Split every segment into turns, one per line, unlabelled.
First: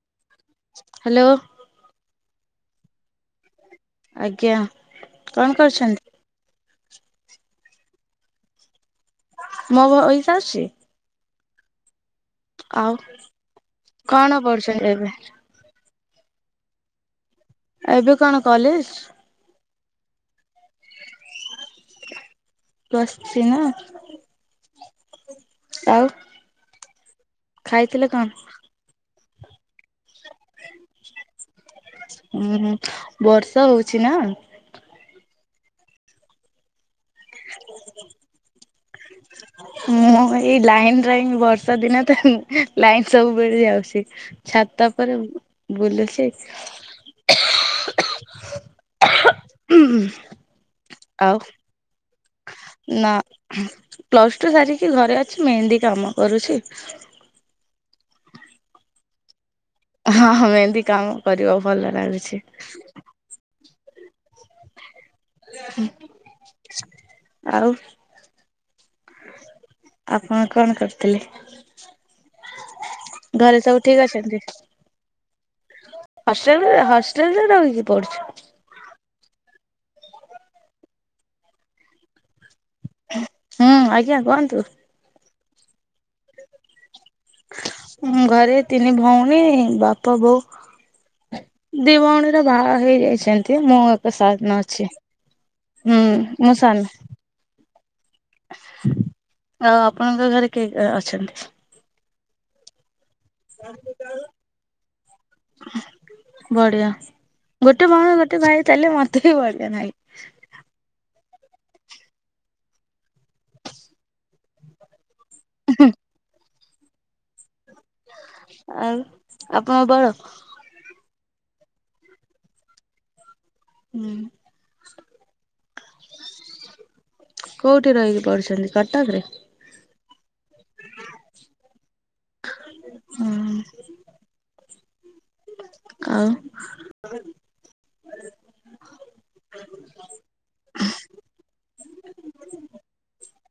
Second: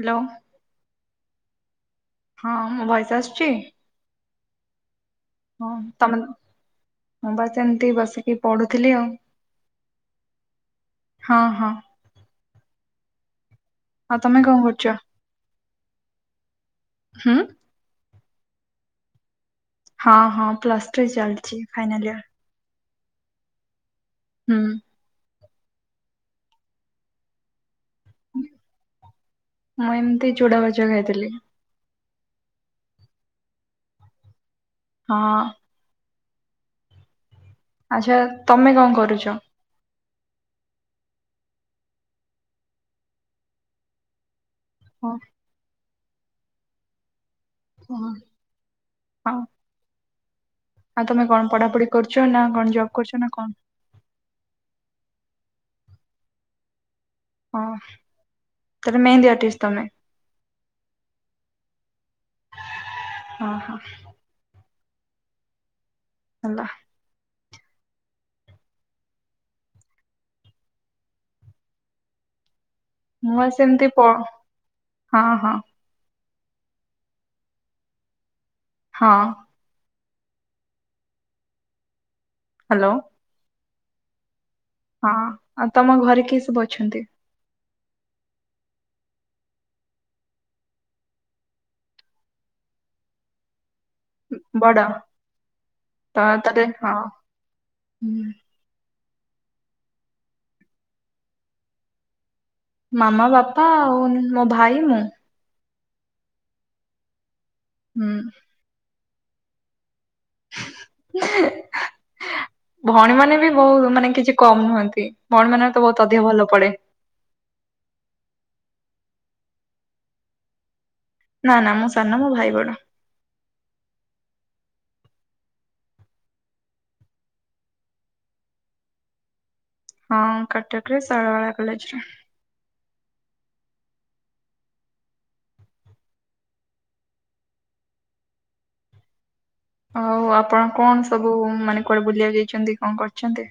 Hello
hello
ହଁ ମୋ voice ଆସୁଚି?
ଆଜ୍ଞା। କଣ
ହଁ
କରୁଛନ୍ତି
ତମେ ମୁଁ ବାସ୍ ଏମତି ବସିକି ପଢୁଥିଲି ଆଉ।
ମୋ ଭଇସ୍ ଆସୁଚି?
ହଁ ହଁ।
ଆଉ
ଆଉ
କଣ
ତମେ କରୁଛ?
ପଢୁଛନ୍ତି ଏବେ?
ହୁଁ।
ଏବେ କଣ କଲେଜ?
ହଁ ହଁ ପ୍ଲସ ଥ୍ରୀ ଚାଲଛି ଫାଇନାଲ୍ ଇୟର୍।
ପ୍ଲସ୍ ଥ୍ରୀ ନା?
ହୁଁ।
ଆଉ ଖାଇଥିଲେ କଣ?
ମୁଁ ଏମତି ଚୁଡ଼ା ଭଜା ଖାଇଥିଲି।
ହୁଁ ହୁ ବର୍ଷା ହଉଛି ନା?
ହଁ। ଆଚ୍ଛା ତମେ କଣ କରୁଛ?
ମୁଁ ଏଇ ଲାଇନ୍ ରାଇଂ ବର୍ଷା ଦିନ ତ ଲାଇନ୍ ସବୁବେଳେ ଯାଉସି। ଛାତ
ଓ
ଉପରେ ବୁଲୁଛି।
ହଁ। ହଁ
ଉ ହୁଁ।
ଆଉ ତମେ କଣ ପଢାପଢି କରୁଚ ନା କଣ ଜବ୍ କରୁଚ ନା କଣ?
ପ୍ଲସ୍ ଟୁ ସାରିକି ଘରେ ଅଛି ମେହେନ୍ଦି କାମ କରୁଛି।
ହଁ ତେବେ ମେହେନ୍ଦୀ ଆର୍ଟିଷ୍ଟ ତମେ?
ହଁ ହଁ ମେହେନ୍ଦୀ କାମ କରିବାକୁ ଭଲ ଲାଗୁଛି।
ହଁ ହଁ। ହେଲା
ଆଉ। ଆପଣ କଣ କରୁଥିଲେ?
ମୁଁ ଆ
ଘରେ ସବୁ
ସେମିତି ପ
ଠିକ୍ ଅଛନ୍ତି?
ହଁ ହଁ
ହଷ୍ଟେଲ ରେ ହଷ୍ଟେଲ ରେ ରହିକି ପଢୁଛୁ।
ହଁ। ହ୍ୟାଲୋ।
ହୁଁ ଆଜ୍ଞା କୁହନ୍ତୁ।
ହଁ ଆଉ ତମ ଘରେ କିଏ ସବୁ ଅଛନ୍ତି?
ଘରେ ତିନି ଭଉଣୀ ବାପା ବୋଉ। ଦି ଭଉଣୀର ବାହା ହେଇଯାଇଛନ୍ତି ମୁଁ ସେ ସାନ ଅଛି।
ବଡ?
ହୁଁ
ତ
ମୁଁ
ତାରେ
ସାନ।
ହଁ ହୁଁ,
ଆଉ ଆପଣଙ୍କ ଘରେ କିଏ କିଏ ଅଛନ୍ତି?
ମାମା ବାପା ଆଉ ମୋ ଭାଇ ମୁଁ।
ବଢିଆ ଗୋଟେ ଭଉଣି
ହୁଁ।
ଗୋଟେ ଭାଇ ଥିଲେ ମତେ ବି ବଢିଆ ଲାଗେ।
ଭଉଣୀ ମାନେ ବି ବହୁ ମାନେ କିଛି କମ୍ ନୁହନ୍ତି। ଭଉଣୀ ମାନ ତ ବହୁତ ଅଧିକ ଭଲ ପଡେ।
ଆଉ ଆପଣଙ୍କ ବଳ।
ନା ନା ମୁଁ ସାନ ମୋ ଭାଇ ବଡ।
ହୁଁ। କୋଉଠି ରହିକି ପଡୁଛନ୍ତି କଟକରେ?
ହଁ କଟକରେ ଶୈଳବାଳା କଲେଜରେ।
ହଁ। ଆଉ।
ହଉ ଆପଣ କଣ ସବୁ ମାନେ କୁଆଡେ ବୁଲିବାକୁ ଯାଇଛନ୍ତି କଣ କରିଛନ୍ତି?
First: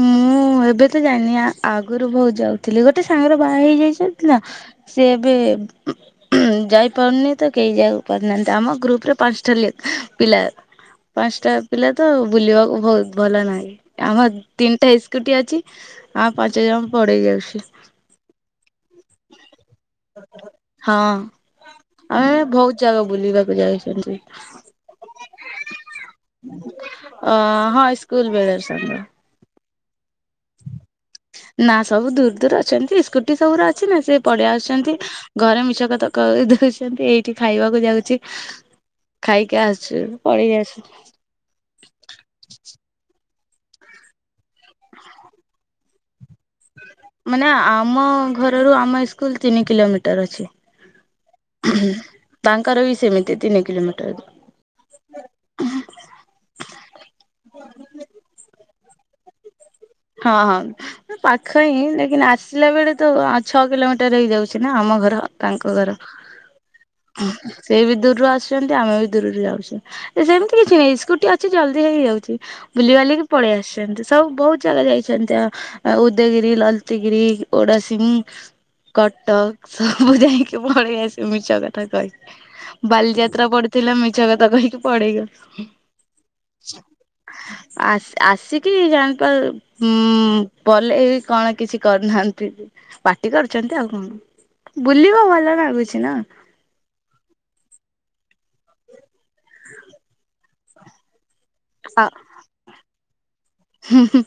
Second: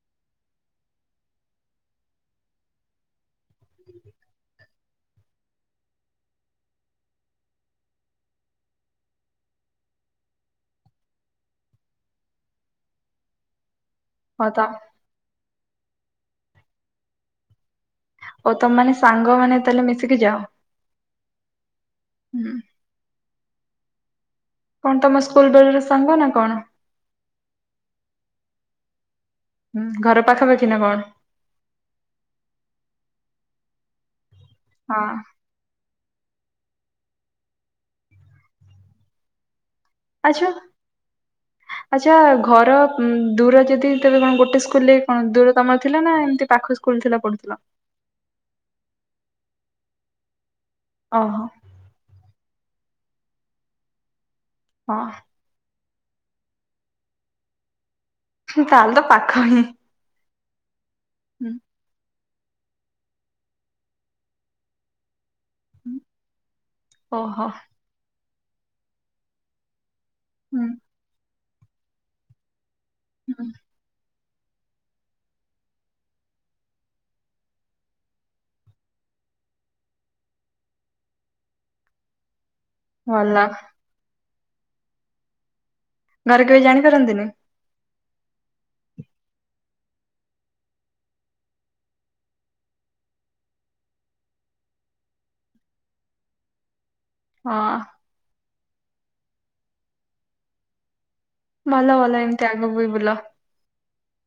ମୁଁ ଏବେ ତ ଯାଇନି ଆଗରୁ ବହୁତ ଯାଉ ଥିଲେ ଗୋଟେ ସାଙ୍ଗରେ ବାହା ହେଇଯାଇ ନା ସେ ଏବେ ଯାଇପାରୁନି ତ କେହି ଯାଇକୁ ପାରୁନାହାନ୍ତି ଆମ ଗ୍ରୁପରେ ପାଞ୍ଚଟା ପିଲା। ପାଞ୍ଚଟା ପିଲା ତ ବୁଲିବାକୁ ବହୁତ ଭଲ ନାହିଁ ଆମର
ହଁ ତ
ସ୍କୁଟି ଅଛି ଆଉ ପାଞ୍ଚ ଜଣ ଙ୍କୁ ପଢ଼େଇ ଯାଉଛି।
ଓ ତମ ମାନେ ସାଙ୍ଗ ମାନେ ତାହେଲେ ମିଶିକି ଯାଅ।
ହଁ ଆମେ
ହୁଁ
ବହୁତ ଜାଗା ବୁଲିବାକୁ ଯାଇଛନ୍ତି।
କଣ ତମ ସ୍କୁଲ ବେଳେର ସାଙ୍ଗ ନା କଣ?
ଅ ହଁ ସ୍କୁଲ ବେଳର ସାଙ୍ଗ।
ହୁଁ ଘର ପାଖାପାଖି ନା କଣ?
ନା ସବୁ ଦୂର୍ ଦୂର ଅଛନ୍ତି ସ୍କୁଟି ସବୁ ର ଅଛି ନା ସେ ପଳେଇ ଆସୁଛନ୍ତି।
ହଁ
ଘରେ ମିଛ କଥା କହି ଦେଉଛନ୍ତି ଏଇଠି ଖାଇବାକୁ ଯାଉଛି ଖାଇକି ଆସୁ ସେ ବି ପଳେଇ ଆସେ।
ହଁ। ଆଚ୍ଛା ଘର ଦୂର ଯଦି ତବେ କଣ ଗୋଟେ ସ୍କୁଲରେ କଣ ଦୂର ତମର ଥିଲା ନା ଏମିତି ପାଖ ସ୍କୁଲ ଥିଲା
ମାନେ
ପଢୁଥିଲ?
ଆମ ଘରରୁ ଆମ ସ୍କୁଲ୍ ତିନି କିଲୋମିଟର ଅଛି।
ଓହୋ।
ତାଙ୍କର ବି ସେମିତି ତିନି କିଲୋମିଟର।
ହଁ। ତାହଲେ ତ ପାଖ ହିଁ।
ହଁ ହଁ
ହୁଁ
ପାଖ ହିଁ ଲେକିନ୍ ଆସି ଆସିଲା ବେଳେ ତ ଆଉ ଛଅ କିଲୋମିଟର୍ ହେଇଯାଉଛି ନା ଆମ ଘର। ତାଙ୍କ ଘର
ହୁଁ ଓହୋ
ସେ ବି ଦୂରରୁ ଆସୁଛନ୍ତି ଆମେ ବି ଦୂରରୁ ଯାଉଚୁ। ସେମିତି
ହୁଁ
କିଛି ନାହିଁ ସ୍କୁଟି ଅଛି ଜଲଦି ହେଇଯାଉଛି ବୁଲିବାଲିକି
ହୁଁ
ପଳେଇ ଆସୁଛନ୍ତି ସେମିତି ସବୁ ବହୁତ୍ ଜାଗା ଯାଇଛନ୍ତି ଆ ଉଦୟଗିରି ଲାଲତିଗିରି ଓଡାସିଂ। କଟକ ସବୁ ଯାଇକି ପଳେଇ ଆସି ମିଛ କଥା କହିକି
ଭଲ
ବାଲିଯାତ୍ରା ପଡିଥିଲା ମିଛ କଥା କହିକି ପଳେଇଗଲୁ।
ଘରେ କେବେ ଜାଣିପାରନ୍ତିନି?
ଆ ଆସିକି ଜାଣ ଉଁ ବଲେଇ କଣ କିଛି କରିନାହାନ୍ତି। ପାଟି କରୁଛନ୍ତି ଆଉ କଣ ବୁଲିବ ଭଲ ଲାଗୁଛି ନା।
ହଁ। ଭଲ
ଆ
ଭଲ ଏମିତି ଆଗକୁ ବି ବୁଲ।
ହୁଁ ହୁଁ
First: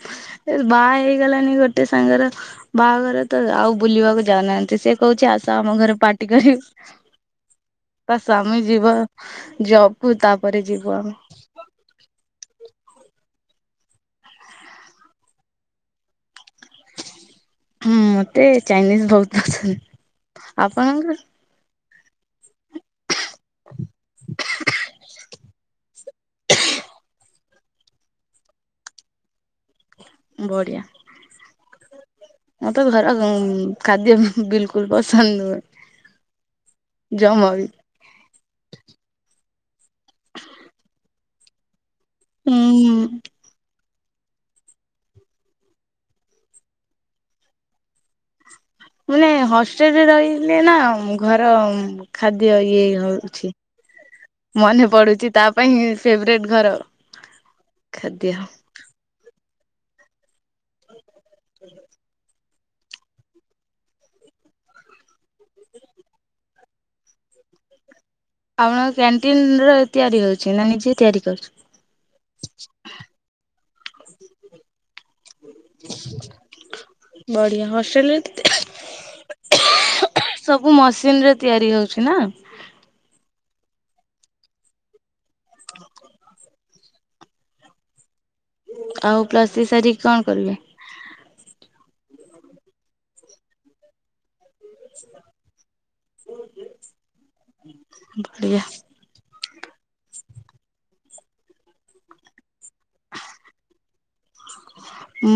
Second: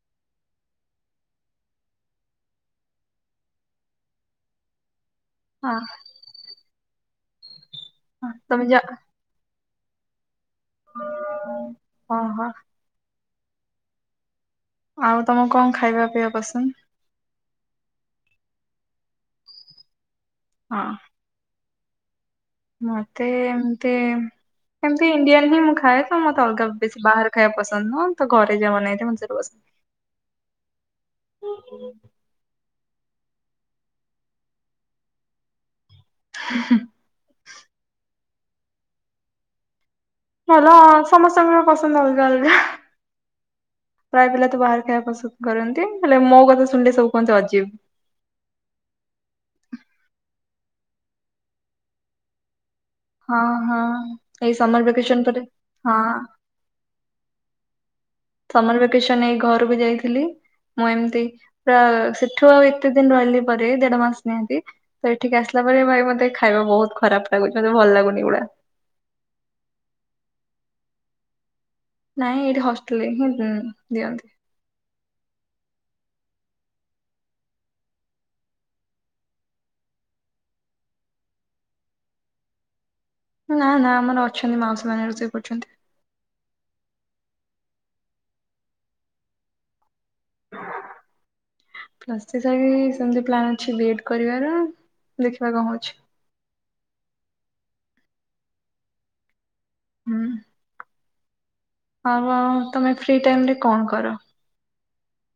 ବାହା ହେଇଗଲାଣିି ଗୋଟେ ସାଙ୍ଗର ବାହାଘର ତ ଆଉ ବୁଲିବାକୁ ଯାଉନାହାନ୍ତି ସେ କହୁଛି ଆସ ଆସ ଆମ
ହଁ
ଘରେ ପାର୍ଟି କରିବ ତା
ହଁ
ସ୍ୱାମୀ
ତମେ ଯା
ଯିବ ଜବ୍ କୁ ତାପରେ ଯିବୁ ଆମେ।
ଓହୋ। ଆଉ ତମକୁ କଣ ଖାଇବା ପିଇବା ପସନ୍ଦ?
ହୁଁ ମତେ ଚାଇନିଜ ବହୁତ ପସନ୍ଦ।
ହଁ
ଆପଣଙ୍କୁ?
ମତେ ଏମତି ଏମିତି ଇଣ୍ଡିଆନ୍ ହିଁ ମୁଁ ଖାଏ ତ ମତେ ଅଲଗା ବେଶୀ ବାହାର ଖାଇବା ପସନ୍ଦ ନୁହଁ ତ ଘରେ ଯା ବନା ହେଇଥିବ ମୋତ ସେଟା ପସନ୍ଦ। [inaudible]
ବଢ଼ିଆ।
[inaudible]
ମତେ ଘର ଖାଦ୍ୟ ବିଲକୁଲ ପସନ୍ଦ ନୁହେଁ।
[inaudible]
ଜମାବି
ଭଲ ସମସ୍ତଙ୍କୁ ବି ପସନ୍ଦ ଅଲଗା ଅଲଗା
ହୁଁ
ପ୍ରାୟ ପିଲା ତ ବାହାରେ ଖାଇବା ପସନ୍ଦ କରନ୍ତି ହେଲେ ମୋ କଥା ଶୁଣିଲେ ସବୁ କୁହନ୍ତି ଅଜୀବ।
ମାନେ ହଷ୍ଟେଲରେ ରହିଲି ନା ଘର ଖାଦ୍ୟ ଇଏ ହଉ
ହଁ
ଛି
ହଁ ଏଇ ସମର
ମନେ
ଭେକେସନ
ପଡୁଛି
ପରେ
ତା ପାଇଁ
ହଁ
ଫେବରଟ ଘର ଖାଦ୍ୟ
ସମର ଭ୍ୟାକେଶନରେ ଏଇ ଘରକୁ ଯାଇଥିଲି ମୁଁ ଏମିତି ପୁରା ସେ ସେଠୁ ଆଉ ଏତେ ଦିନ ରହିଲି ପରେ ଦେଢ ମାସ ନିହାତି ତ ଏଠିକ ଆସିଲା ପରେ ଭାଇ ମତେ ଖାଇବା ବହୁତ ଖରାପ ଲାଗୁଚି ମତେ ଭଲ ଲାଗୁନି ଏଗୁଡା।
ଆପଣଙ୍କ କ୍ୟାଣ୍ଟିନରେ ତିଆରି ହଉଛି ନା ନିଜେ ତିଆରି କରୁଛ
ନାଇଁ ଏଇଠି ହଷ୍ଟେଲରେ ହିଁ ଦିଅନ୍ତି।
ବଢିଆ ହଷ୍ଟଟେଲରେ ସବୁ ମସିନ ରେ ତିଆରି ହଉଛି ନା?
ନା ନା ଆମର ଅଛନ୍ତି ମାଉସୀ ମାନେ ରୋଷେଇ କରୁଛନ୍ତି।
[inaudible] ଆଉ ପ୍ଲସଥ୍ରୀ ସାରିକି କଣ କରିବେ?
ପ୍ଲସଥ୍ରୀ ସାରିକି ସେମତି ପ୍ଲାନ ଅଛି ବି ଏ ଡ କରିବାର। ଦେଖିବା କଣ ହୋଉଛି।
ବଢିଆ
ହୁଁ। ଆଉ ଆଉ ତମେ ଫ୍ରି ଟାଇମରେ କଣ କର?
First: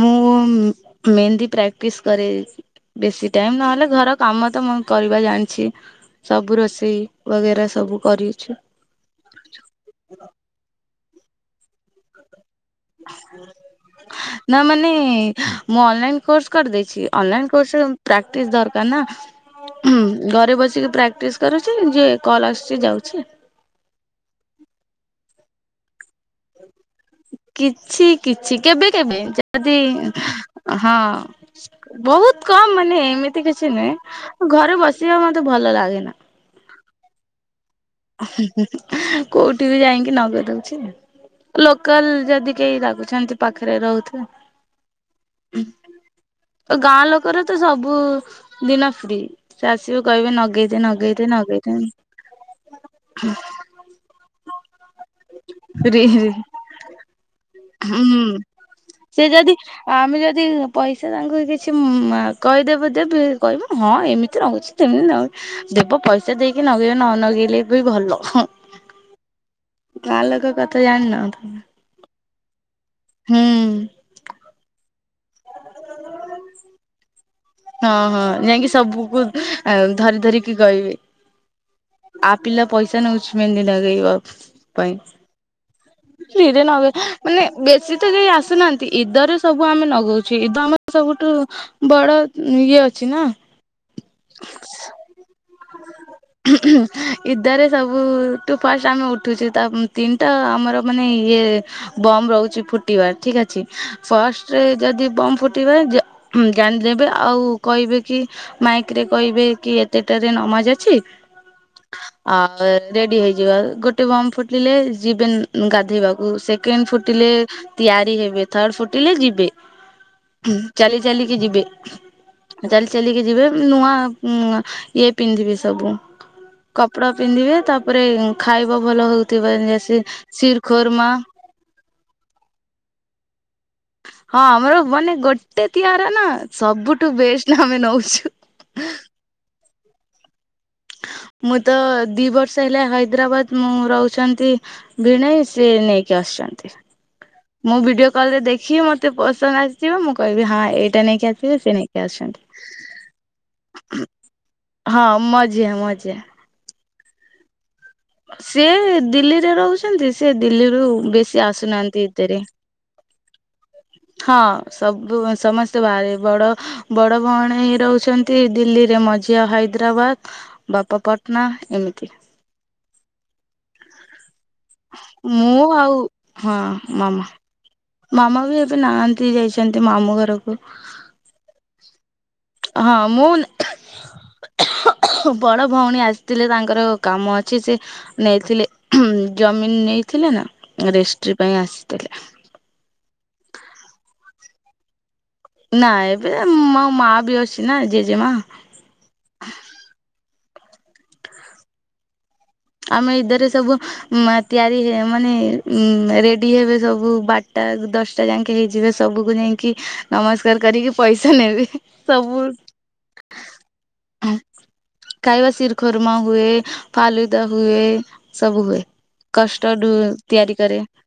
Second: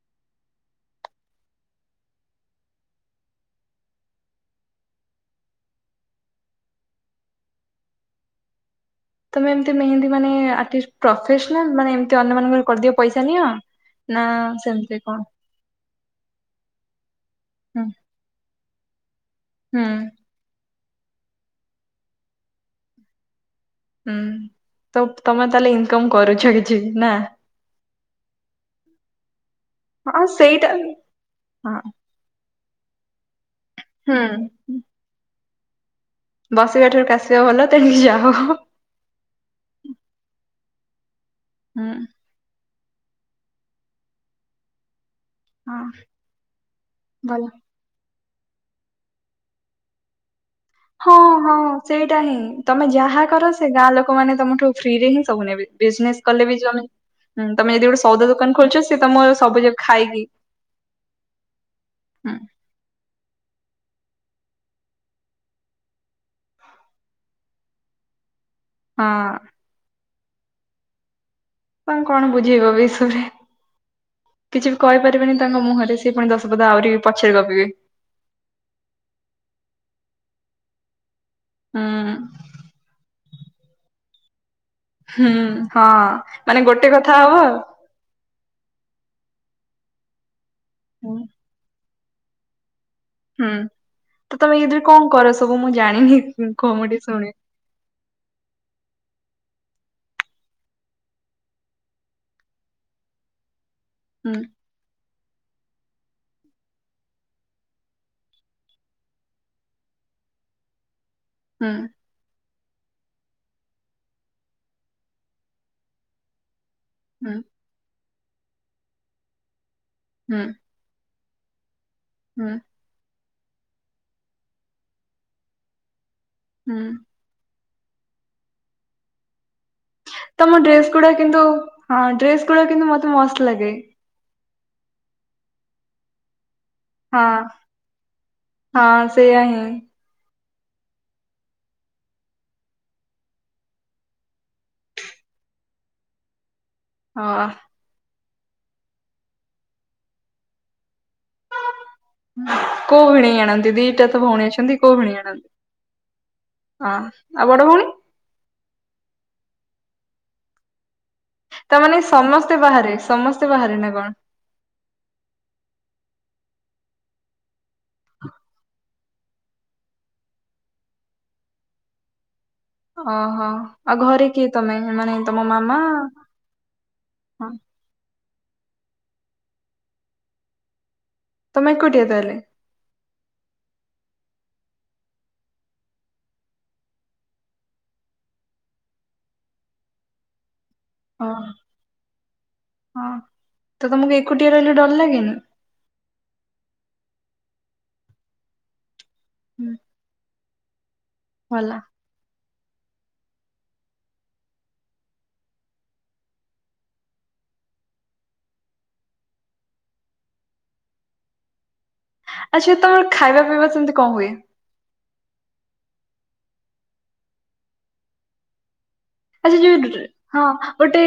ମୁଁ ମେହେନ୍ଦି ପ୍ରାକଟିସ କରେ। ବେଶୀ ଟାଇମ ନହେଲେ ଘର କାମ ତ ମୁଁ କରିବା ଜାଣିଚି। ସବୁ ରୋଷେଇ ବଗେରା ସବୁ କରିଛ
ତମେ ଏମତି ମେହନ୍ଦୀ ମାନେ ଆର୍ଟିଷ୍ଟ ପ୍ରଫେସନାଲ ମାନେ ଏମତି ଅନ୍ୟ ମାନଙ୍କ କରିଦିଅ ପଇସା ନିଅ, ନା ସେମିତି କଣ
ମୁଁ ଅନଲାଇନ କୋର୍ସ କରିଦେଇଛି, ଅନଲାଇନ କୋର୍ସ
ହୁଁ
ରେ ପ୍ରାକ୍ଟିସ ଦରକାର
ହୁଁ
ନା। ଘରେ ବସିକି ପ୍ରାକ୍ଟିସ୍ କରୁଚି, ଯିଏ କଲ୍ ଆସୁଛି ଯାଉଛି।
ହୁଁ ତ ତମେ ତାହେଲେ ଇନକମ କରୁଛ କିଛି ନା?
କିଛିକିଛି କେବେକେବେ ଯଦି
ହଁ ସେଇଟା
ହଁ
ହଁ
ବହୁତ କମ ମାନେ ଏମିତି କିଛି ନୁହେଁ,
ହୁଁ
ଘରେ ବସିବା ମତେ ଭଲ ଲାଗେନା।
ବସିବା ଠାରୁ କାସିବା ଭଲ ତେଣିକି ଯାହଉ
କୋଉଠି ବି ଯାଇକି ନଗେଇ ଦଉଛି
ହଁ
ଲୋକାଲ ଯଦି କେହି ଡାକୁଛନ୍ତି ପାଖରେ ରହୁଥି ଗାଁ
ଭଲ
ଲୋକରେ ତ ସବୁ ଦିନ ଫ୍ରି ସେ ଆସିବେ କହିବେ ନଗେଇଦେ, ନଗେଇଦେ, ନଗେଇଦେ
ନାହିଁ, ତମେ ଯା ଯାହା କର ସେ ଗାଁ ଲୋକମାନେ ତମଠୁ ଫ୍ରିରେ ହିଁ ସବୁ ନେବେ।
ଫ୍ରି
ବିଜନେସ କଲେ ବି [unintelligible] ଗୋଟେ
ହୁଁ,
ସଉଦା ଦୋକାନ ଖୋଲୁଛ
ସେ
ତମ
ଯଦି
ସବୁ ଯାକ
ଆମେ
ଖାଇକି
ଯଦି ପଇସା ତାଙ୍କୁ କିଛି ମା
ହୁଁ
କହିଦେବେ ଯେ ତୁ [unintelligible] କହିବୁ ହଁ ଏମିତି ନଉଚି ସେମିତି ନଉଚି ଦୀପ ପଇସା ଦେଇକି ନଗେଇ ନଗେଇଲେ ବି ଭଲ, ହଁ
ହଁ।
ଗାଁ ଲୋକ କଥା ଜାଣିନ [unintelligible]
ତାଙ୍କୁ କଣ ବୁଝେଇବ ଏ ବିଷୟରେ
ହୁଁ
କିଛି ବି କହିପାରିବେନି ତାଙ୍କ ମୁହଁରେ ସିଏ ପୁଣି ଦଶ ପଦ ଆହୁରି ପଛରେ ଗପିବେ।
ହଁ, ହଁ ଯାଇଁକି ସବୁକୁ ଆଁ ଧରି ଧରିକି କହିବେ।
ହୁଁ
ଆ ପିଲା ପଇସା ନଉଛି ମେହେନ୍ଦି ନଗେଇଵାକୁ? ପାଇଁ
ହୁଁ ହଁ ମାନେ
ଧୀରେ
ଗୋଟେ
ନଗେଇ
କଥା ହବ
ମାନେ ବେଶ୍ ସିଏ ତ ଏ ଯାଏଁ ଆସି ନାହାଁନ୍ତି ଇଦରେ ସବୁ ଆମେ ନଗାଉଛୁ ଇଦ ଆମର
ହୁଁ
ସବୁଠୁ ବଡ ଉଁ ଇଏ ଅଛି ନା।
ହୁଁ ତ ତମେ ଇଦିରେ କଣ କର ସବୁ ମୁଁ ଜାଣିନି କୁହ ମୁଁ ଟିକେ ଶୁଣେ।
ଇଦରେ ସବୁୁଠୁ ଫାଷ୍ଟ ଆମେ ଉଠୁଛୁ ତା ତିନିଟା ଆମର ମାନେ ଇଏ ବମ୍ ରହୁଛି ଫୁଟିବା ଠିକ ଅଛି
ହୁଁ
ଫାଷ୍ଟ ରେ ଯଦି ବମ୍ ଫୁଟିବେ ଜା ଜାଣିଦେବେ ଆଉ କହିବେ କି ମାଇକରେ କହିବେ କି ଏତେଟାରେ ନମାଜ ଅଛି
ହୁଁ।
ଆଉ ରେଡି ହେଇଯିବା ଗୋଟେ ବମ୍ ଫୁଟିଲେ ଯିବେ ଗାଧେଇବାକୁ ସେକେଣ୍ଡ ଫୁଟ୍ ଟିଲେ
ହୁଁ
ତିଆରି ହେବେ ଥାର୍ଡ ଫୁଟିଲେ ଯିବେ।
ହୁଁ
ଚାଲି ଚାଲିକି ଯିବେ।
ହୁଁ।
ଚାଲି ଚାଲିକି ଯିବେ ନୂଆନୂଆ ଇଏ ପିନ୍ଧିବେ ସବୁ
ହୁଁ
କପଡ଼ା ପିନ୍ଧିବେ ତାପରେ ଖାଇଵା ଭଲ ହଉଥିଵା ନେଇଆସିବେ
ତମ ଡ୍ରେସଗୁଡା କିନ୍ତୁ ହଁ, ଡ୍ରେସଗୁଡା କିନ୍ତୁ ମତେ ମସ୍ତ ଲାଗେ।
ହଁ ଆମର ମାନେ ଗୋଟେ ତିଆରା ନା ସବୁ ଠୁ
ହଁ
ବେଷ୍ଟ ଆମେ ନଉଛୁ।
ହଁ ସେଇଆ ହିଁ
ମୁଁ ତ ଦି ବର୍ଷ ହେଲା ହାଇଦ୍ରାବାଦ ମୁଁ ରହୁଛନ୍ତି ଭିଣେଇ ସିଏ ନେଇକି ଆସୁଛନ୍ତି।
ହଁ ବା।
ମୁଁ ଭିଡ଼ିଓ କଲରେ ଦେଖିବି ମୋତେ ପସନ୍ଦ ଆସିଯିବ ମୁଁ କହିବି ହଁ ଏଇଟା ନେଇକି ଆସିବ ସେ ନେଇକି ଆସନ୍ତି।
କୋଉ ଭିଣେଇ ଆଣନ୍ତି ଦିଟା ତ ଭଉଣୀ ଅଛନ୍ତି କୋଉ
ହଁ
ଭିଣେଇ ଆଣନ୍ତି?
ମଝିଆ ମଝିଆ।
ହଁ, ଆଉ ବଡଭଉଣୀ?
ସେ ଦିଲ୍ଲୀରେ ରହୁଛନ୍ତି ସେ ଦିଲ୍ଲୀରୁ ବେଶ୍
ତାମାନେ ସମସ୍ତେ ବାହାରେ ସମସ୍ତେ ବାହାରେ ନା କଣ?
ହଁ ସବୁ ମାନେ ସମସ୍ତେ ବାହାରେ ବଡ ବଡ ଭଉଣୀ ରହୁଛନ୍ତି ଦିଲ୍ଲୀରେ ମଝିଆ ହାଇଦ୍ରାବାଦ ବାପପାଟଣା ଏମିତି
ଓହୋ ଆଉ ଘରେ କିଏ? ତମେ ମାନେ ତମ
ମୁଁ
ମାମା
ଆଉ ହଁ ମାମା।
ହଁ
ମାମା ବି ଏବେ ନାହାନ୍ତି ଯାଇଛନ୍ତି ମାମୁଁ ଘରକୁ।
ତମେ ଏକୁଟିଆ ତାହେଲେ
ହଁ ମୁଁ ବଡ ଭଉଣୀ ଆସିଥିଲେ ତାଙ୍କର କାମ ଅଛି ସେ ନେଇଥିଲେ ଜମିିନ ନେଇଥିଲେ ନା, ରେଷ୍ଟ୍ରି ପାଇଁ ଆସିଥିଲେ।
ହଁ ତ ତମକୁ ଏକୁଟିଆ ରହିଲୁ ଡର ଲାଗେନି?
ନା ଏବେ ମୋ ମା ବି ଅଛି ନା ଜେଜେମା।
ହୁଁ। ଭଲ।
ଆମେ ଇଦରେ ସବୁ ମା ତିଆରି ହେ ମାନେ ଉଁ ରେଡି ହେବେ ସବୁ ବାରଟା ଦଶ ସେ ଯାଇଁକି ହେଇଯିବେ ସବକୁ ଯାଇଁକି ନମସ୍କାର କରିକି ପଇସା ନେବେ। ସବୁ
ଆଚ୍ଛା ତମର ଖାଇବା ପିଇବା ସେମିତି କଣ ହୁଏ?
ଖାଇବା ଶିରଖୁର୍ମା ହୁଏ ଫାଲୁଦା ହୁଏ ସବୁ ହୁଏ।
ଆ ସେ
କଷ୍ଟଡ
ଯୋଉ ହଁ
ତିଆରି କରେ
ଗୋଟେ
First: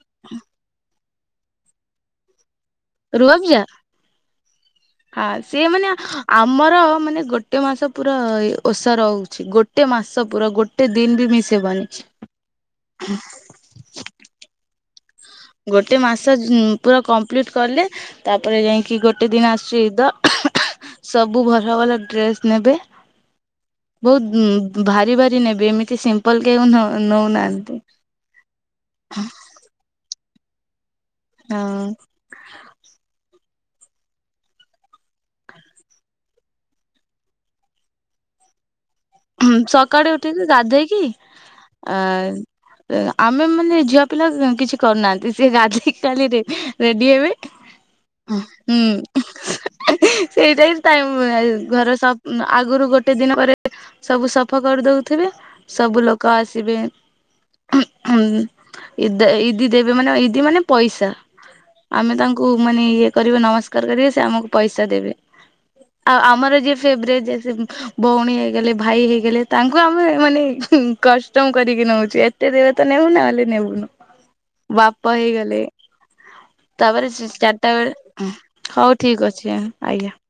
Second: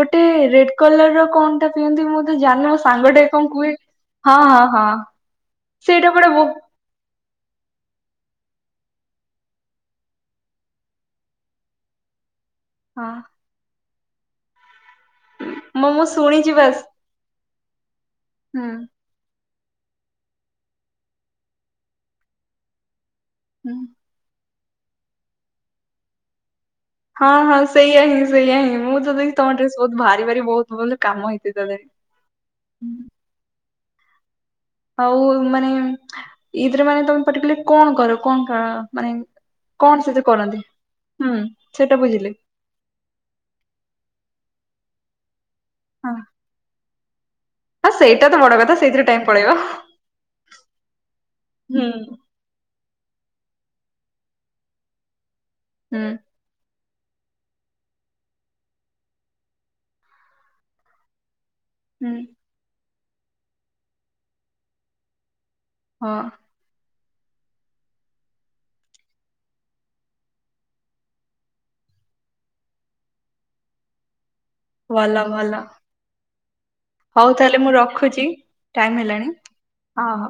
ଗୋଟେ ରେଡ କଲର ର କଣ ଟା ପିଅନ୍ତି, ମୁଁ ତ ଜାଣିନି ମୋ ସା
ରୁଆବଯା ହଁ ସେ ମାନେ
ସେଇଟା ପରା ବୋ
ଆମର ମାନେ ଗୋଟେ ଗୋଟେ ମାସ ପୁରା ଓଷା ରହୁଛି, ଗୋଟେ ମାସ ପୁରା ଗୋଟେ ଦିନ ବି ମିଶ ହବନି।
ହଁ
ହ
ମୁଁ
ଗୋଟେ
ମୁଁ
ମାସ
ଶୁଣିଛି ବାସ୍
ପୁରା କମ୍ପ୍ଲିଟ କଲେ ତାପରେ
ହୁଁ
ଯାଇକି ଗୋଟେ ଗୋଟେ ଦିନ ଆସଛି ଇଦ୍ ସବୁ ଭଲ ଭଲ ଡ୍ରେସ ନେବେ।
ହୁଁ।
ବହୁତ ଭାରି ଭାରି ନେବେ, ଏମିତି ସିମ୍ପ ଲ କେହି ଆଉ ନଉ
ହଁ ହଁ
ନଉନାହାନ୍ତି।
ସେଇଆା ହିଁ ସେଇଆ ହିଁ ମୁଁ ଯଦି ତମ ଡ୍ରେ ବହୁତ ଭାରି ଭାରି ବହୁତ ଭଲ କାମ ହେଇଛି ତା
ହଁ
ଦେହରେ ଆଉ ମାନେ ଇଦ୍ ରେ ମାନେ ତମେ ପଟିକୁଲାର କଣ କର, କଣ କ ମାନେ କଣ
ସକାଳେ
ସେଥିରେ
ଉଠେଇ
କରନ୍ତି
ଗାଧେଇକି
ହୁଁ ସେଇଟା
ଆ
ବୁଝିଲି
ଆମେ ମାନେ ଝିଅ ପିଲା କିଛି କରୁନାହାନ୍ତି, ସେ ଗାଧେଇକି
ହଁ
ଖାଲି ରେଡି ରେଡ଼ି ହେବି।
ହଁ ସେଇଟା ତ ବଡ କଥା ସେଇଥିରେ
ହୁଁ
ଟାଇମ ପଳେଇବ।
ସେଇଟା ହିଁ ଟାଇମ
ହୁଁ।
ଘର ସବ୍ ଆଗରୁ ଗୋଟେ ଦିନ ପରେ ସବୁ ସଫା କରିଦଉଥିବେ। ସବୁ
ହୁଁ
ଲୋକ ଆସିବେ। ଇଦି ଦେବେ ମାନେ ଇଦି ମାନେ ପଇସା,
ହୁଁ
ଆମେ ତାଙ୍କୁ ମାନେ ଇଏ କରିବେ ନମସ୍କାର କରିବେ ସେ ଆମକୁ ପଇସା ଦେବେ,
ହଁ
ଆଉ ଆମର ଯିଏ ବ୍ରେଜ୍ ଜେସେ ଭଉଣୀ ହେଇଗଲେ ଭାଇ ହେଇଗଲେ ତାଙ୍କୁ ଆମେ ମାନେ କଷ୍ଟମ କରିକି ନେଉଛୁ ଏତେ ଦେବେ ତ ନେବୁ ନହଲେ ନେବୁନୁ।
[inaudible]
ବାପା
ଭଲ ଭଲ
ହେଇଗଲେ। ତାପରେ
ହଉ ତାହେଲେ
ଚାରିଟା
ମୁଁ ରଖୁଛି
ବେଳେ,
ଟାଇମ
ହଉ
ହେଲାଣି
ଠିକ ଅଛି
ହଁ
ଆଜ୍ଞା।
ହଁ।